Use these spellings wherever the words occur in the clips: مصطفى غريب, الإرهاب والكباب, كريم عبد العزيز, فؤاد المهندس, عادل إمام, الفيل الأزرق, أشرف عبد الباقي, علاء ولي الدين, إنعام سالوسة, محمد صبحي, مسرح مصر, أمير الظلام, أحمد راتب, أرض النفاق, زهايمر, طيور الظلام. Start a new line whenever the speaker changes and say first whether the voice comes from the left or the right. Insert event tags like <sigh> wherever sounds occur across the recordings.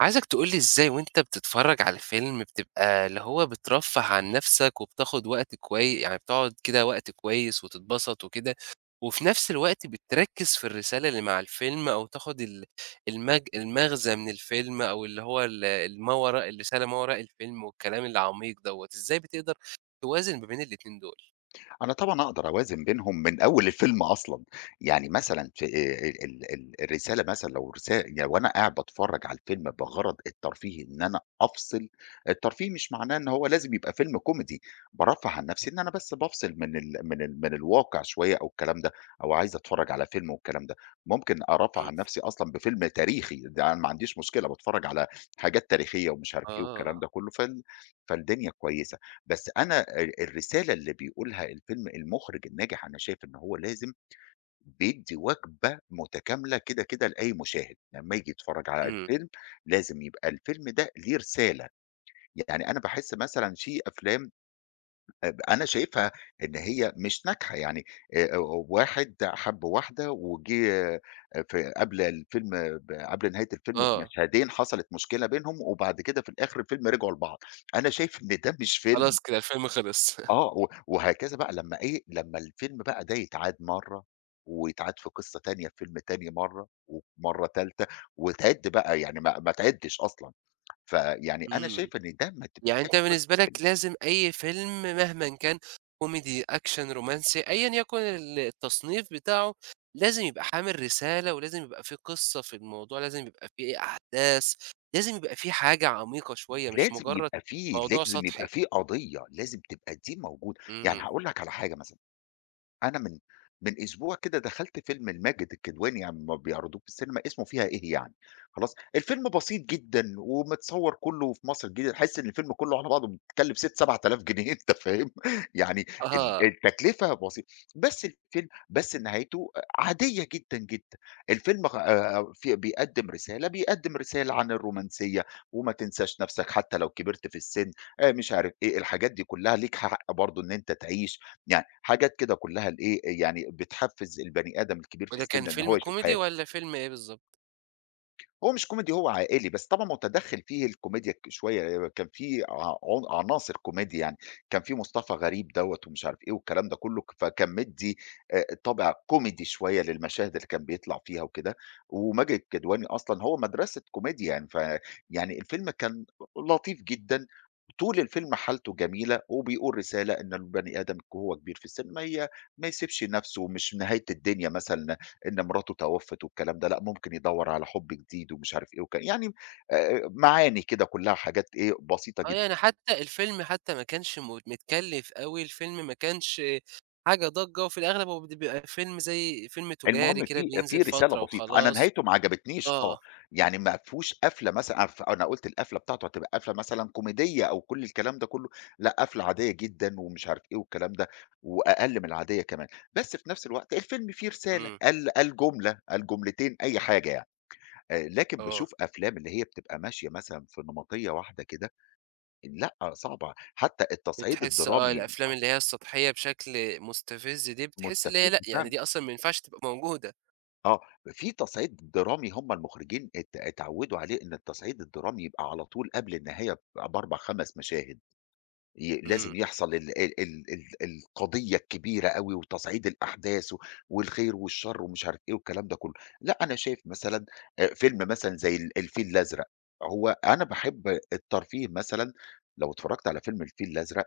right: عايزك تقول لي إزاي وأنت بتتفرّج على فيلم بتبقى اللي هو بترفّه عن نَفْسك وبتاخُد وقت كوي، يعني بتقعد كده وقت كويس وتتبسط وكده، وفي نَفْس الوقت بتركّز في الرسالة اللي مع الفيلم أو تاخُد ال المج المغزى من الفيلم أو اللي هو ال الما وراء الرسالة ما وراء الفيلم والكلام العميق دوّة، إزاي بتقدر توازن ما بين الاتنين دول؟
left: أنا طبعًا أقدر أوازن بينهم من أول الفيلم أصلًا، يعني مثلًا في ال ال الرسالة مثلًا لو رسا يعني وأنا قاعد باتفرج على الفيلم بغرض الترفيهي إن أنا أفصل، الترفيه مش معناه إن هو لازم يبقى فيلم كوميدي، بارفّه عن نفسي إن أنا بس بافصل من الواقع شوية أو الكلام ده، أو عايز أتفرج على فيلم والكلام ده، ممكن أرفّه
right: إمم،
left: عن نفسي أصلًا بفيلم تاريخي، ده أنا ما عنديش مشكلة باتفرج على حاجات تاريخية ومش عارف إيه والكلام
right: آه،
left: ده كله، فالدنيا كويسة. بس أنا الرسالة اللي بيقولها الفيلم المُخرِج الناجح أنا شايف إن هو لازم بيدّي وجبة متكاملة كده لأي مشاهد، لمّا ييجي يتفرّج على
right: إمم،
left: الفيلم لازم يبقى الفيلم ده ليه رسالة. يعني أنا باحس مثلًا في أفلام أنا شايفها إن هي مش ناجحة، يعني آآ واحد حَب واحدة وجِه في قبل الفيلم قبل نهاية الفيلم
right: آه،
left: بمشهدين حصلت مشكلة بينهم، وبعد كده في الآخر الفيلم رجعوا لبعض، أنا شايف إن ده مش فيلم.
right: خلاص كده الفيلم خلص. <laughs>
left: آه، وهكذا بقى لمّا إيه، لمّا الفيلم بقى ده يتعاد مرّة، ويتعاد في قصة تانية في فيلم تاني مرّة، ومرّة تالتة، وتعِد بقى يعني ما تعِدّش أصلًا، فيعني أنا
right: إمم.
left: شايف إن ده ما
right: يعني
left: تبقاش
right: أنت
left: قصة
right: بالنسبة لك
left: فيلم،
right: لازم أي فيلم مهمًا كان كوميدي، أكشن، رومانسي، أيًا يكن التصنيف بتاعه، لازم يبقى حامل رسالة ولازم يبقى في قصة في الموضوع، لازم يبقى في أحداث، لازم يبقى في حاجة عميقة شوية مش مجرد موضوع
left: لازم يبقى
right: سطحي.
left: في قضية، لازم تبقى دي موجودة، يعني
right: إمم.
left: هاقول لك على حاجة مثلًا. أنا من أسبوع كده دخلت فيلم لماجد الكدواني يعني أمّا بيعرضوه في السينما اسمه فيها إيه يعني، خلاص، الفيلم بسيط جدًا ومتصوّر كُلّه في مصر الجديدة، تحس إن الفيلم كُلّه على بعضه بيتكلّف 6، 7000 جنيه <laughs> أنت فاهم؟ يعني
right: أها،
left: التكلفة بسيطة، بس الفيلم نهايته عادية جدًا، الفيلم خ في بيقدّم رسالة، بيقدّم رسالة عن الرومانسية وما تنساش نَفْسك حتى لو كبرت في السِن، مش عارف إيه، الحاجات دي كُلّها ليك حق برضه إن أنت تعيش، يعني حاجات كده كلّها الإيه، يعني بتحفّز البني آدم الكبير في
right: وده كان
left: السِن إن
right: فيلم
left: هو يشوف
right: كوميدي
left: حياته.
right: والّا فيلم إيه بالضبط؟
left: هو مش كوميدي هو عائلي، بس طبعًا متدخّل فيه الكوميديا شوية، كان في عن عناصر كوميديا يعني، كان في مصطفى غريب دوّة ومش عارف إيه والكلام ده كلّه، فكان مدّي طابع كوميدي شوية للمشاهد اللي كان بيطلع فيها وكده، وماجد الكدواني أصلًا هو مدرسة كوميديا يعني، يعني الفيلم كان لطيف جدًا، طول الفيلم حالته جميلة وبيقول رسالة إن البني آدم وهو كبير في السن ما يسيبش نَفْسه، مش نهاية الدنيا مثلًا إن مراته توفت والكلام ده، لأ ممكن يدوّر على حُب جديد ومش عارف إيه يعني معاني كده كلّها حاجات إيه، بسيطة
right: آه،
left: جدًا.
right: يعني حتى الفيلم حتى ما كانش متكلف أوي، الفيلم ما كانش حاجة ضجة، وفي الأغلب هو بيبقى فيلم زي فيلم
left: المهم
right: تجاري كده
left: في
right: بينزل
left: رسالة
right: فترة
left: بسيطة، أنا
right: وخلاص.
left: نهايته ما عجبتنيش آه،
right: آه،
left: يعني ما فيهوش قفلة مثلًا أنا أنا قُلت القفلة بتاعته هتبقى قفلة مثلًا كوميدية أو كل الكلام ده كلّه، لأ قفلة عادية جدًا ومش عارف إيه والكلام ده، وأقل من العادية كمان. بس في نفس الوقت الفيلم فيه رسالة،
right: إمم،
left: قال جملة، قال جملتين، أي حاجة يعني. لكن
right: آه،
left: باشوف أفلام اللي هي بتبقى ماشية مثلًا في نمطية واحدة كده لأ، صعبة، حتى التصعيد
right: بتحس آه،
left: الدرامي
right: الأفلام
left: آه،
right: اللي هي السطحية بشكل مستفز دي، بتحس اللي هي لأ،
left: مستفز
right: يعني
left: فعلًا،
right: دي أصلًا ما ينفعش تبقى موجودة،
left: آه، في تصعيد درامي هم المخرجين اتعودوا عليه إن التصعيد الدرامي يبقى على طول قبل النهاية ب4، 5 مشاهد، لازم
right: إمم،
left: يحصل ال ال ال ال القضية الكبيرة أوي وتصعيد الأحداث والخير والشر ومش عارف إيه والكلام ده كله، لأ، أنا شايف مثلًا فيلم مثلًا زي الفيل الأزرق، هو أنا باحب الترفيه مثلًا لو اتفرجت على فيلم الفيل الأزرق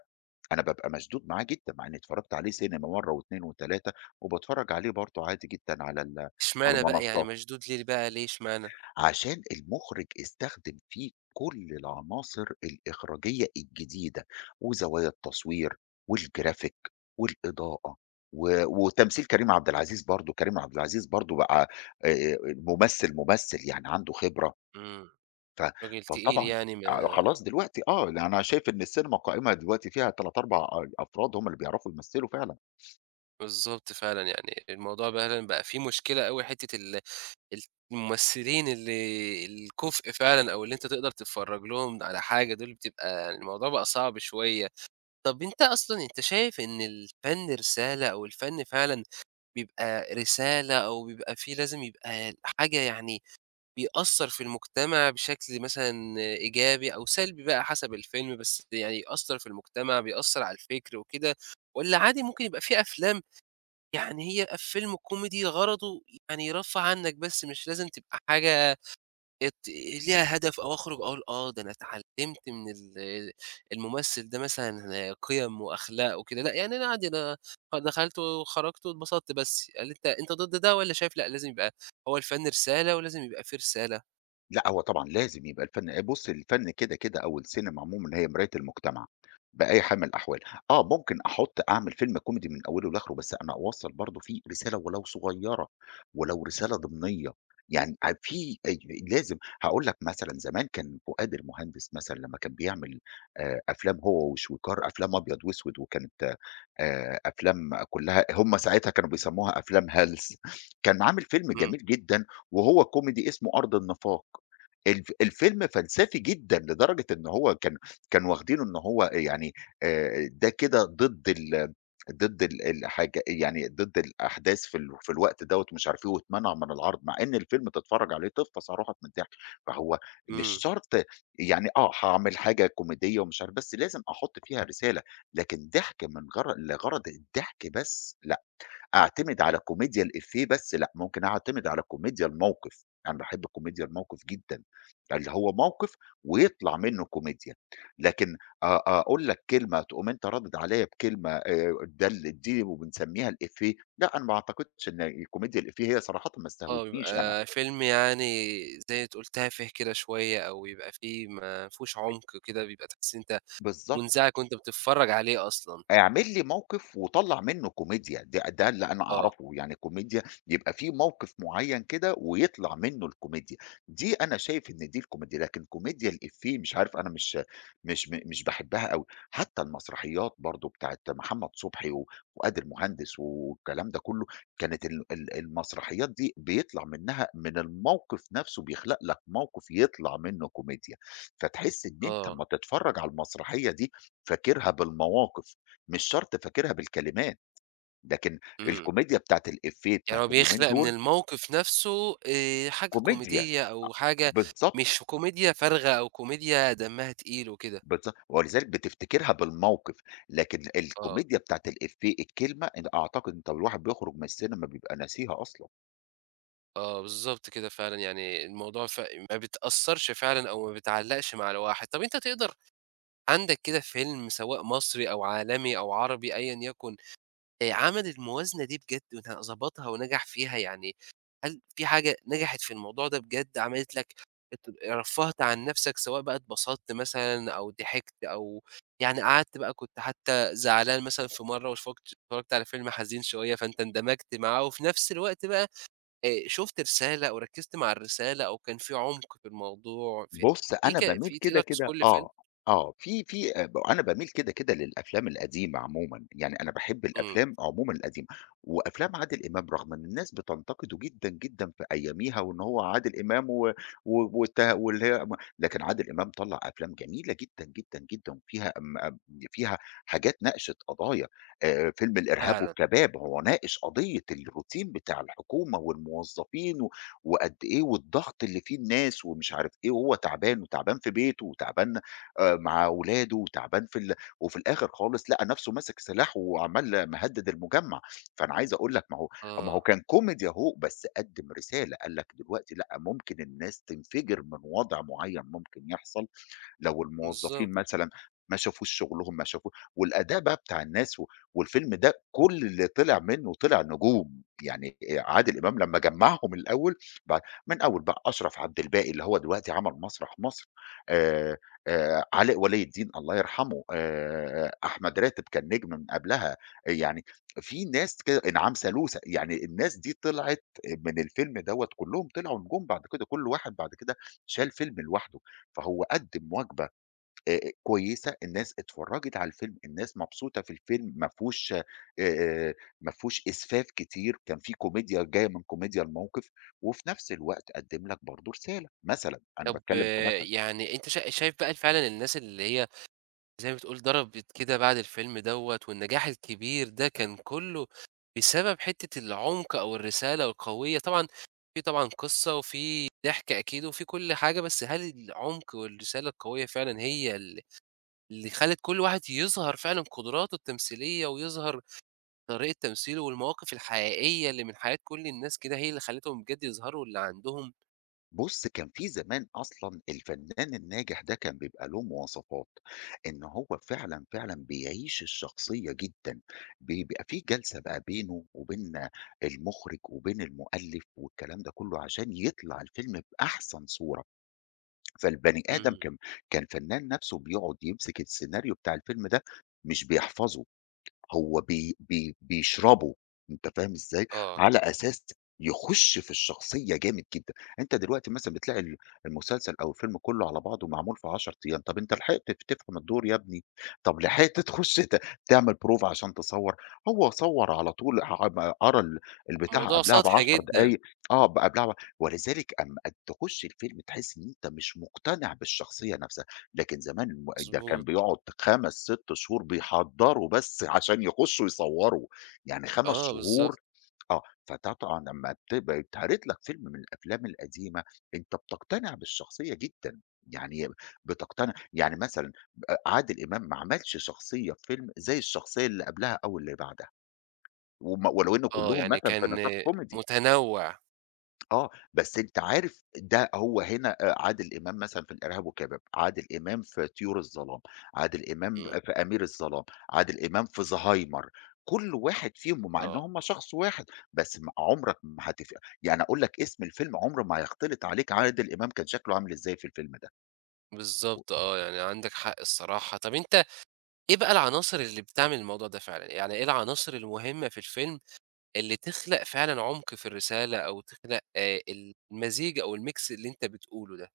left: أنا بابقى مشدود معاه جدًا، مع إني اتفرّجت عليه سينما مرّة و2 و3 وباتفرّج عليه برضه عادي جدًا على
right: إشمعنى بقى يعني
left: المنصات،
right: مشدود ليه بقى ليه إشمعنى؟
left: عشان المُخرج استخدم فيه كل العناصر الإخراجية الجديدة، وزوايا التصوير والGraphic والإضاءة وتمثيل كريم عبد العزيز برضه، كريم عبد العزيز برضه بقى ممثّل يعني عنده خبرة.
right: إمم،
left: ف
right: راجل تقيل
left: فطبعًا
right: يعني ما
left: آه، خلاص دلوقتي آه، لأ أنا شايف إن السينما قائمة دلوقتي فيها 3، 4 أفراد هم اللي بيعرفوا يمثّلوا فعلًا.
right: بالضبط فعلًا، يعني الموضوع فعلًا بقى فيه مشكلة أوي حتة ال ال الممثلين اللي الكُفء فعلًا أو اللي أنت تقدر تتفرّج لهم على حاجة دول بتبقى، يعني الموضوع بقى صعب شوية. طَب أنت أصلًا أنت شايف إن الفن رسالة أو الفن فعلًا بيبقى رسالة أو بيبقى في لازم يبقى حاجة، يعني بيأثّر في المجتمع بشكل مثلًا إيجابي أو سلبي بقى حسب الفيلم، بس يعني يأثّر في المجتمع، بيأثّر على الفكر وكده، والّا عادي ممكن يبقى في أفلام يعني هي فيلم كوميدي غرضه يعني يرفّه عنّك بس، مش لازم تبقى حاجة ات ليها هدف أو أخرج أقول آه، ده أنا اتعلمت من الممثل ده مثلًا قِيَم وأخلاق وكده، لأ يعني أنا عادي أنا دخلت وخرجت واتبسطت بس، هل أنت ضد ده والّا شايف لأ لازم يبقى هو الفن رسالة ولازم يبقى في رسالة؟
left: لأ، هو طبعًا لازم يبقى الفن الفن كده أو السينما عمومًا هي مراية المجتمع بأي حال من الأحوال. آه، ممكن أعمل فيلم كوميدي من أوله لآخره، بس أنا أوصّل برضه فيه رسالة ولو صغيّرة، ولو رسالة ضمنية. يعني ع في لازم هاقول لك مثلًا زمان كان فؤاد المهندس مثلًا لمّا كان بيعمل أفلام هو وشويكار، أفلام أبيض وأسود وكانت أفلام كلّها هم ساعتها كانوا بيسموها أفلام هلس. كان عامل فيلم
right: إمم،
left: جميل جدًا وهو كوميدي اسمه أرض النفاق. الفيلم فلسفي جدًا لدرجة إن هو كان كانوا واخدينه إن هو يعني ده كده ضد ال ضد ال الحاجة يعني ضد الأحداث في الوقت دوّة ومش عارف إيه واتمنع من العرض، مع إن الفيلم تتفرّج عليه تفطس على روحك من الضحك. فهو مش
right: إمم،
left: شرط يعني آه، هاعمل حاجة كوميدية ومش عارف بس لازم أحُط فيها رسالة. لكن ضحك من غر لغرض الضحك بس لأ، أعتمد على كوميديا الإفيه بس لأ، ممكن أعتمد على كوميديا الموقف، أنا باحب كوميديا الموقف جدًا، اللي هو موقف ويطلع منه كوميديا، لكن أقول لك كلمة تقوم أنت رادد عليَّ بكلمة ده ال دي وبنسميها الإفيه، لأ، أنا ما أعتقدش إن كوميديا الإفيه هي صراحةً ما
right: آه
left: استهوتنيش أنا،
right: بيبقى فيلم يعني زي ما تقول تافه كده شوية أو يبقى فيه ما فيهوش عمق كده، بيبقى تحس إن أنت
left: بالضبط.
right: منزعج وأنت بتتفرج عليه أصلًا،
left: اعمل لي موقف وطلّع منّه كوميديا، ده اللي أنا
right: آه،
left: أعرفه، يعني كوميديا يبقى في موقف معيّن كده ويطلع منّه الكوميديا، دي أنا شايف إن دي الكوميديا، لكن كوميديا الإفيه مش عارف أنا مش باحبها أوي، حتى المسرحيات برضه بتاعة محمد صبحي وفؤاد المهندس والكلام ده كلّه، كانت ال ال المسرحيات دي بيطلع منها من الموقف نفْسه بيخلق لك موقف يطلع منّه كوميديا، فتحس إن أنت
right: آه،
left: أمّا تتفرّج على المسرحية دي فاكرها بالمواقف، مش شرط فاكرها بالكلمات، لكن
right: إمم.
left: الكوميديا بتاعة الإفيه بتاعة
right: يعني هو
left: اليومين
right: بيخلق من
left: دول
right: الموقف نفسه حاجة
left: كوميديا
right: كوميدية
left: أ
right: أو حاجة
left: بالضبط،
right: مش كوميديا فارغة أو كوميديا دمها تقيل وكده.
left: بالضبط، ولذلك بتفتكرها بالموقف، لكن
right: آه،
left: الكوميديا بتاعة الإفيه الكلمة أن أعتقد أنت والواحد بيخرج من السينما بيبقى ناسيها أصلًا.
right: آه بالضبط كده فعلًا، يعني الموضوع ما بتأثّرش فعلًا أو ما بتعلّقش مع الواحد. طَب أنت تقدر عندك كده فيلم سواء مصري أو عالمي أو عربي أيًا يكن عمل الموازنة دي بجد ضبطها ونجح فيها يعني، هل في حاجة نجحت في الموضوع ده بجد عملت لك ات رفّهت عن نفسك سواء بقى اتبسطت مثلًا أو ضحكت أو يعني قعدت بقى، كنت حتى زعلان مثلًا في مرّة واتفرجت على فيلم حزين شوية فأنت اندمجت معاه وفي نفس الوقت بقى شُفت رسالة أو ركّزت مع الرسالة أو كان في عمق في الموضوع، في
left: بُص،
right: في
left: أنا
right: ك
left: باميل
right: في
left: كده،
right: تقدر تذكر
left: كده
right: لي فيلم؟
left: آه، آه، في في أنا باميل كده للأفلام القديمة عمومًا، يعني أنا باحب
right: إمم،
left: الأفلام عمومًا القديمة، وأفلام عادل إمام رغم إن الناس بتنتقده جدًا في أياميها وإن هو عادل إمام و و والت واللي هي م لكن عادل إمام طلّع أفلام جميلة جدًا، جدًا، جدًا، وفيها م أب فيها حاجات ناقشت قضايا فيلم الإرهاب
right: فعلًا،
left: والكباب هو ناقش قضية الروتين بتاع الحكومة والموظفين وقد إيه والضغط اللي فيه الناس ومش عارف إيه، وهو تعبان وتعبان في بيته وتعبان مع ولاده وتعبان في ال وفي الآخر خالص لقى نفسه ماسك سلاح وعمّال مهدد المجمّع، فأنا عايز أقول لك ما هو
right: آه،
left: كان كوميدي أهو، بس قدّم رسالة، قال لك دلوقتي لأ، ممكن الناس تنفجر من وضع معيّن ممكن يحصل لو الموظفين
right: بالضبط.
left: مثلًا ما شافوش شغلهم، ما شافو والأداء بقى بتاع الناس والفيلم ده كل اللي طلع منه طلع نجوم، يعني عادل إمام لمّا جمّعهم الأول بعد من أول بقى أشرف عبد الباقي اللي هو دلوقتي عمل مسرح مصر، آآ علاء ولي الدين الله يرحمه، أحمد راتب كان نجم من قبلها، يعني في ناس كده إنعام سالوسة، يعني الناس دي طلعت من الفيلم دوّة كلّهم طلعوا نجوم بعد كده، كل واحد بعد كده شال فيلم لوحده. فهو قدّم وجبة كويسة، الناس اتفرّجت على الفيلم، الناس مبسوطة في الفيلم، آآ ما فيهوش إسفاف كتير، كان في كوميديا جاية من كوميديا الموقف، وفي نفس الوقت قدّم لك برضه رسالة مثلًا، أنا
right: طب
left: باتكلّم
right: آه،
left: كمثل.
right: يعني أنت شايف بقى فعلًا الناس اللي هي زي ما بتقول ضربت كده بعد الفيلم دوّة، والنجاح الكبير ده كان كلّه بسبب حتّة العمق أو الرسالة القوية، طبعًا في طبعًا قصة وفي ضحك أكيد وفي كل حاجة، بس هل العمق والرسالة القوية فعلًا هي اللي خلّت كل واحد يظهر فعلًا قدراته التمثيلية، ويظهر طريقة تمثيله والمواقف الحقيقية اللي من حياة كل الناس كده هي اللي خلّتهم بجد يظهروا اللي عندهم؟
left: بُص، كان في زمان أصلًا الفنان الناجح ده كان بيبقى له مواصفات، إن هو فعلًا بيعيش الشخصية جدًا، بيبقى في جلسة بقى بينه وبين المُخرِج وبين المؤلف والكلام ده كله عشان يطلع الفيلم بأحسن صورة، فالبني آدم
right: إمم،
left: كان الفنان نَفْسه بيقعد يمسك السيناريو بتاع الفيلم ده مش بيحفظه، هو بي بي بيشربه، أنت فاهم إزاي؟
right: آه،
left: على أساس يخُش في الشخصية جامد جدًا، أنت دلوقتي مثلًا بتلاقي المسلسل أو الفيلم كلّه على بعضه معمول في 10 أيام، طَب أنت لحقت تفهم الدور يا ابني؟ طَب لحقت تخُش ت تعمل proof عشان تصوّر؟ هو صوّر على طول ع م قرا البتاع
right: موضوع
left: قبلها
right: سطحي
left: ب10
right: جدًا.
left: دقايق آه، ب قبلها ب ولذلك أمّا تخُش الفيلم تحس إن أنت مش مقتنع بالشخصية نفسها. لكن زمان ده كان
right: مضبوط،
left: بيقعد 5، 6 شهور بيحضّروا بس عشان يخشّوا يصوّروا، يعني 5
right: آه
left: شهور
right: بالضبط،
left: آه، فطبعًا لمّا بتبقى يتعرض لك فيلم من الأفلام القديمة، أنت بتقتنع بالشخصية جدًا، يعني بتقتنع يعني مثلًا عادل إمام ما عملش شخصية في فيلم زي الشخصية اللي قبلها أو اللي بعدها، ولو إن
right: آه،
left: كلّهم
right: يعني
left: مثلًا في
right: كان
left: نطاق كوميدي.
right: متنوّع،
left: آه، بس أنت عارف ده هو هنا عادل إمام مثلًا في الإرهاب والكباب، عادل إمام في طيور الظلام، عادل إمام
right: إمم،
left: في أمير الظلام، عادل إمام في زهايمر، كل واحد فيهم ومع إن
right: آه،
left: هم شخص واحد، بس م عمرك ما هتف يعني أقول لك اسم الفيلم عمره ما هيختلط عليك عادل إمام كان شكله عامل إزاي في الفيلم ده. و
right: بالضبط آه، يعني عندك حق الصراحة. طَب أنت إيه بقى العناصر اللي بتعمل الموضوع ده فعلًا، يعني إيه العناصر المهمة في الفيلم اللي تخلق فعلًا عُمق في الرسالة أو تخلق المزيج أو الmix اللي أنت بتقوله ده؟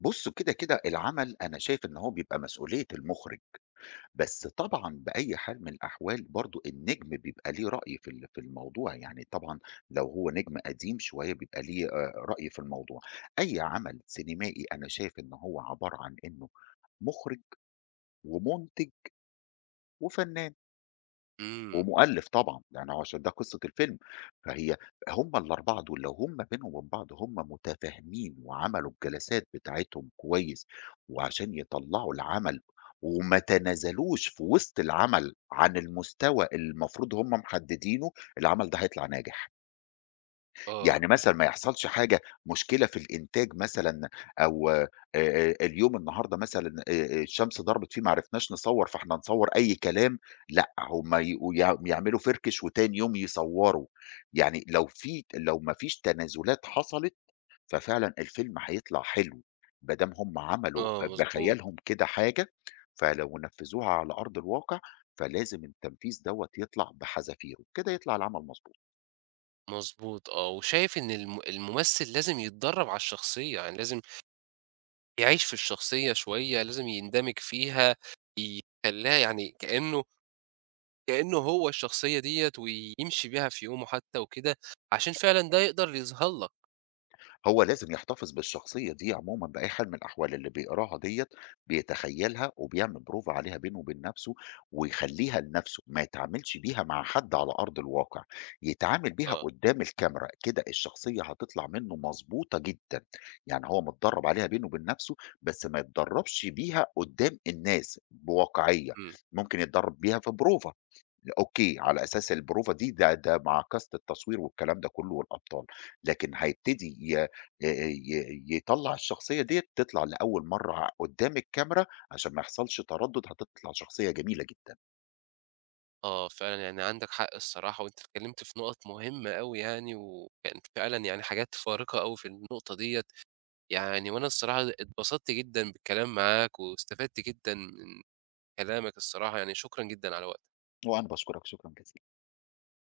left: بُص كده العمل أنا شايف إن هو بيبقى مسؤولية المُخرج. بس طبعًا بأي حال من الأحوال برضه النجم بيبقى ليه رأي في الموضوع، يعني طبعًا لو هو نجم قديم شوية بيبقى ليه رأي في الموضوع. أي عمل سينمائي أنا شايف إن هو عبارة عن إنه مُخرج ومُنتج وفنّان.
right: إمم،
left: ومؤلف طبعًا، يعني هو عشان ده قصة الفيلم، فهي هم ال4 دول لو هم بينهم وبين بعض هم متفاهمين وعملوا الجلسات بتاعتهم كويس، وعشان يطلّعوا العمل وما تنازلوش في وسط العمل عن المستوى اللي المفروض هم محددينه، العمل ده هيطلع ناجح. يعني
right: آه،
left: مثلًا ما يحصلش حاجة، مشكلة في الإنتاج مثلًا أو اليوم النهارده مثلًا الشمس ضربت فيه ما عرفناش نصوّر، فإحنا نصوّر أي كلام، لأ، هم يقو يع يعملوا فركش وتاني يوم يصوّروا، يعني لو ما فيش تنازلات حصلت، ففعلًا الفيلم هيطلع حلو، ما دام هم عملوا
right: آه، مضبوط،
left: بخيالهم كده حاجة، فلو نفذوها على أرض الواقع، فلازم التنفيذ دوّة يطلع بحذافيره، كده يطلع العمل مضبوط.
right: مضبوط آه، وشايف إن الممثل لازم يتدرّب على الشخصية، يعني لازم يعيش في الشخصية شوية، لازم يندمج فيها، يخلّيها يعني كإنه هو الشخصية ديّة ويمشي بيها في يومه حتى وكده، عشان فعلًا ده يقدر يظهر لك.
left: هو لازم يحتفظ بالشخصية دي عمومًا بأي حال من الأحوال، اللي بيقراها ديّة بيتخيّلها وبيعمل بروفة عليها بينه وبين نَفْسه ويخلّيها لنَفْسه، ما يتعاملش بيها مع حد على أرض الواقع، يتعامل بيها
right: آه،
left: قدّام الكاميرا، كده الشخصية هتطلع منّه مضبوطة جدًا، يعني هو متدرّب عليها بينه وبين نَفْسه، بس ما يتدرّبش بيها قدّام الناس بواقعية،
right: إمم،
left: ممكن يتدرّب بيها في بروفة. أوكي، على أساس البروفة دي ده ده مع كاست التصوير والكلام ده كله والأبطال، لكن هيبتدي ي ي يطلّع الشخصية ديّة تطلع لأول مرّة قدّام الكاميرا عشان ما يحصلش تردُّد، هتطلع شخصية جميلة جدًا،
right: آه فعلًا يعني عندك حق الصراحة، وأنت اتكلمت في نُقط مهمة أوي يعني، وكانت فعلًا يعني حاجات فارقة أوي في النقطة ديّة، يعني وأنا الصراحة اتبسطت جدًا بالكلام معاك، واستفدت جدًا من كلامك الصراحة، يعني شكرًا جدًا على وقتك.
left: وأنا باشكرك شكرًا جزيلًا.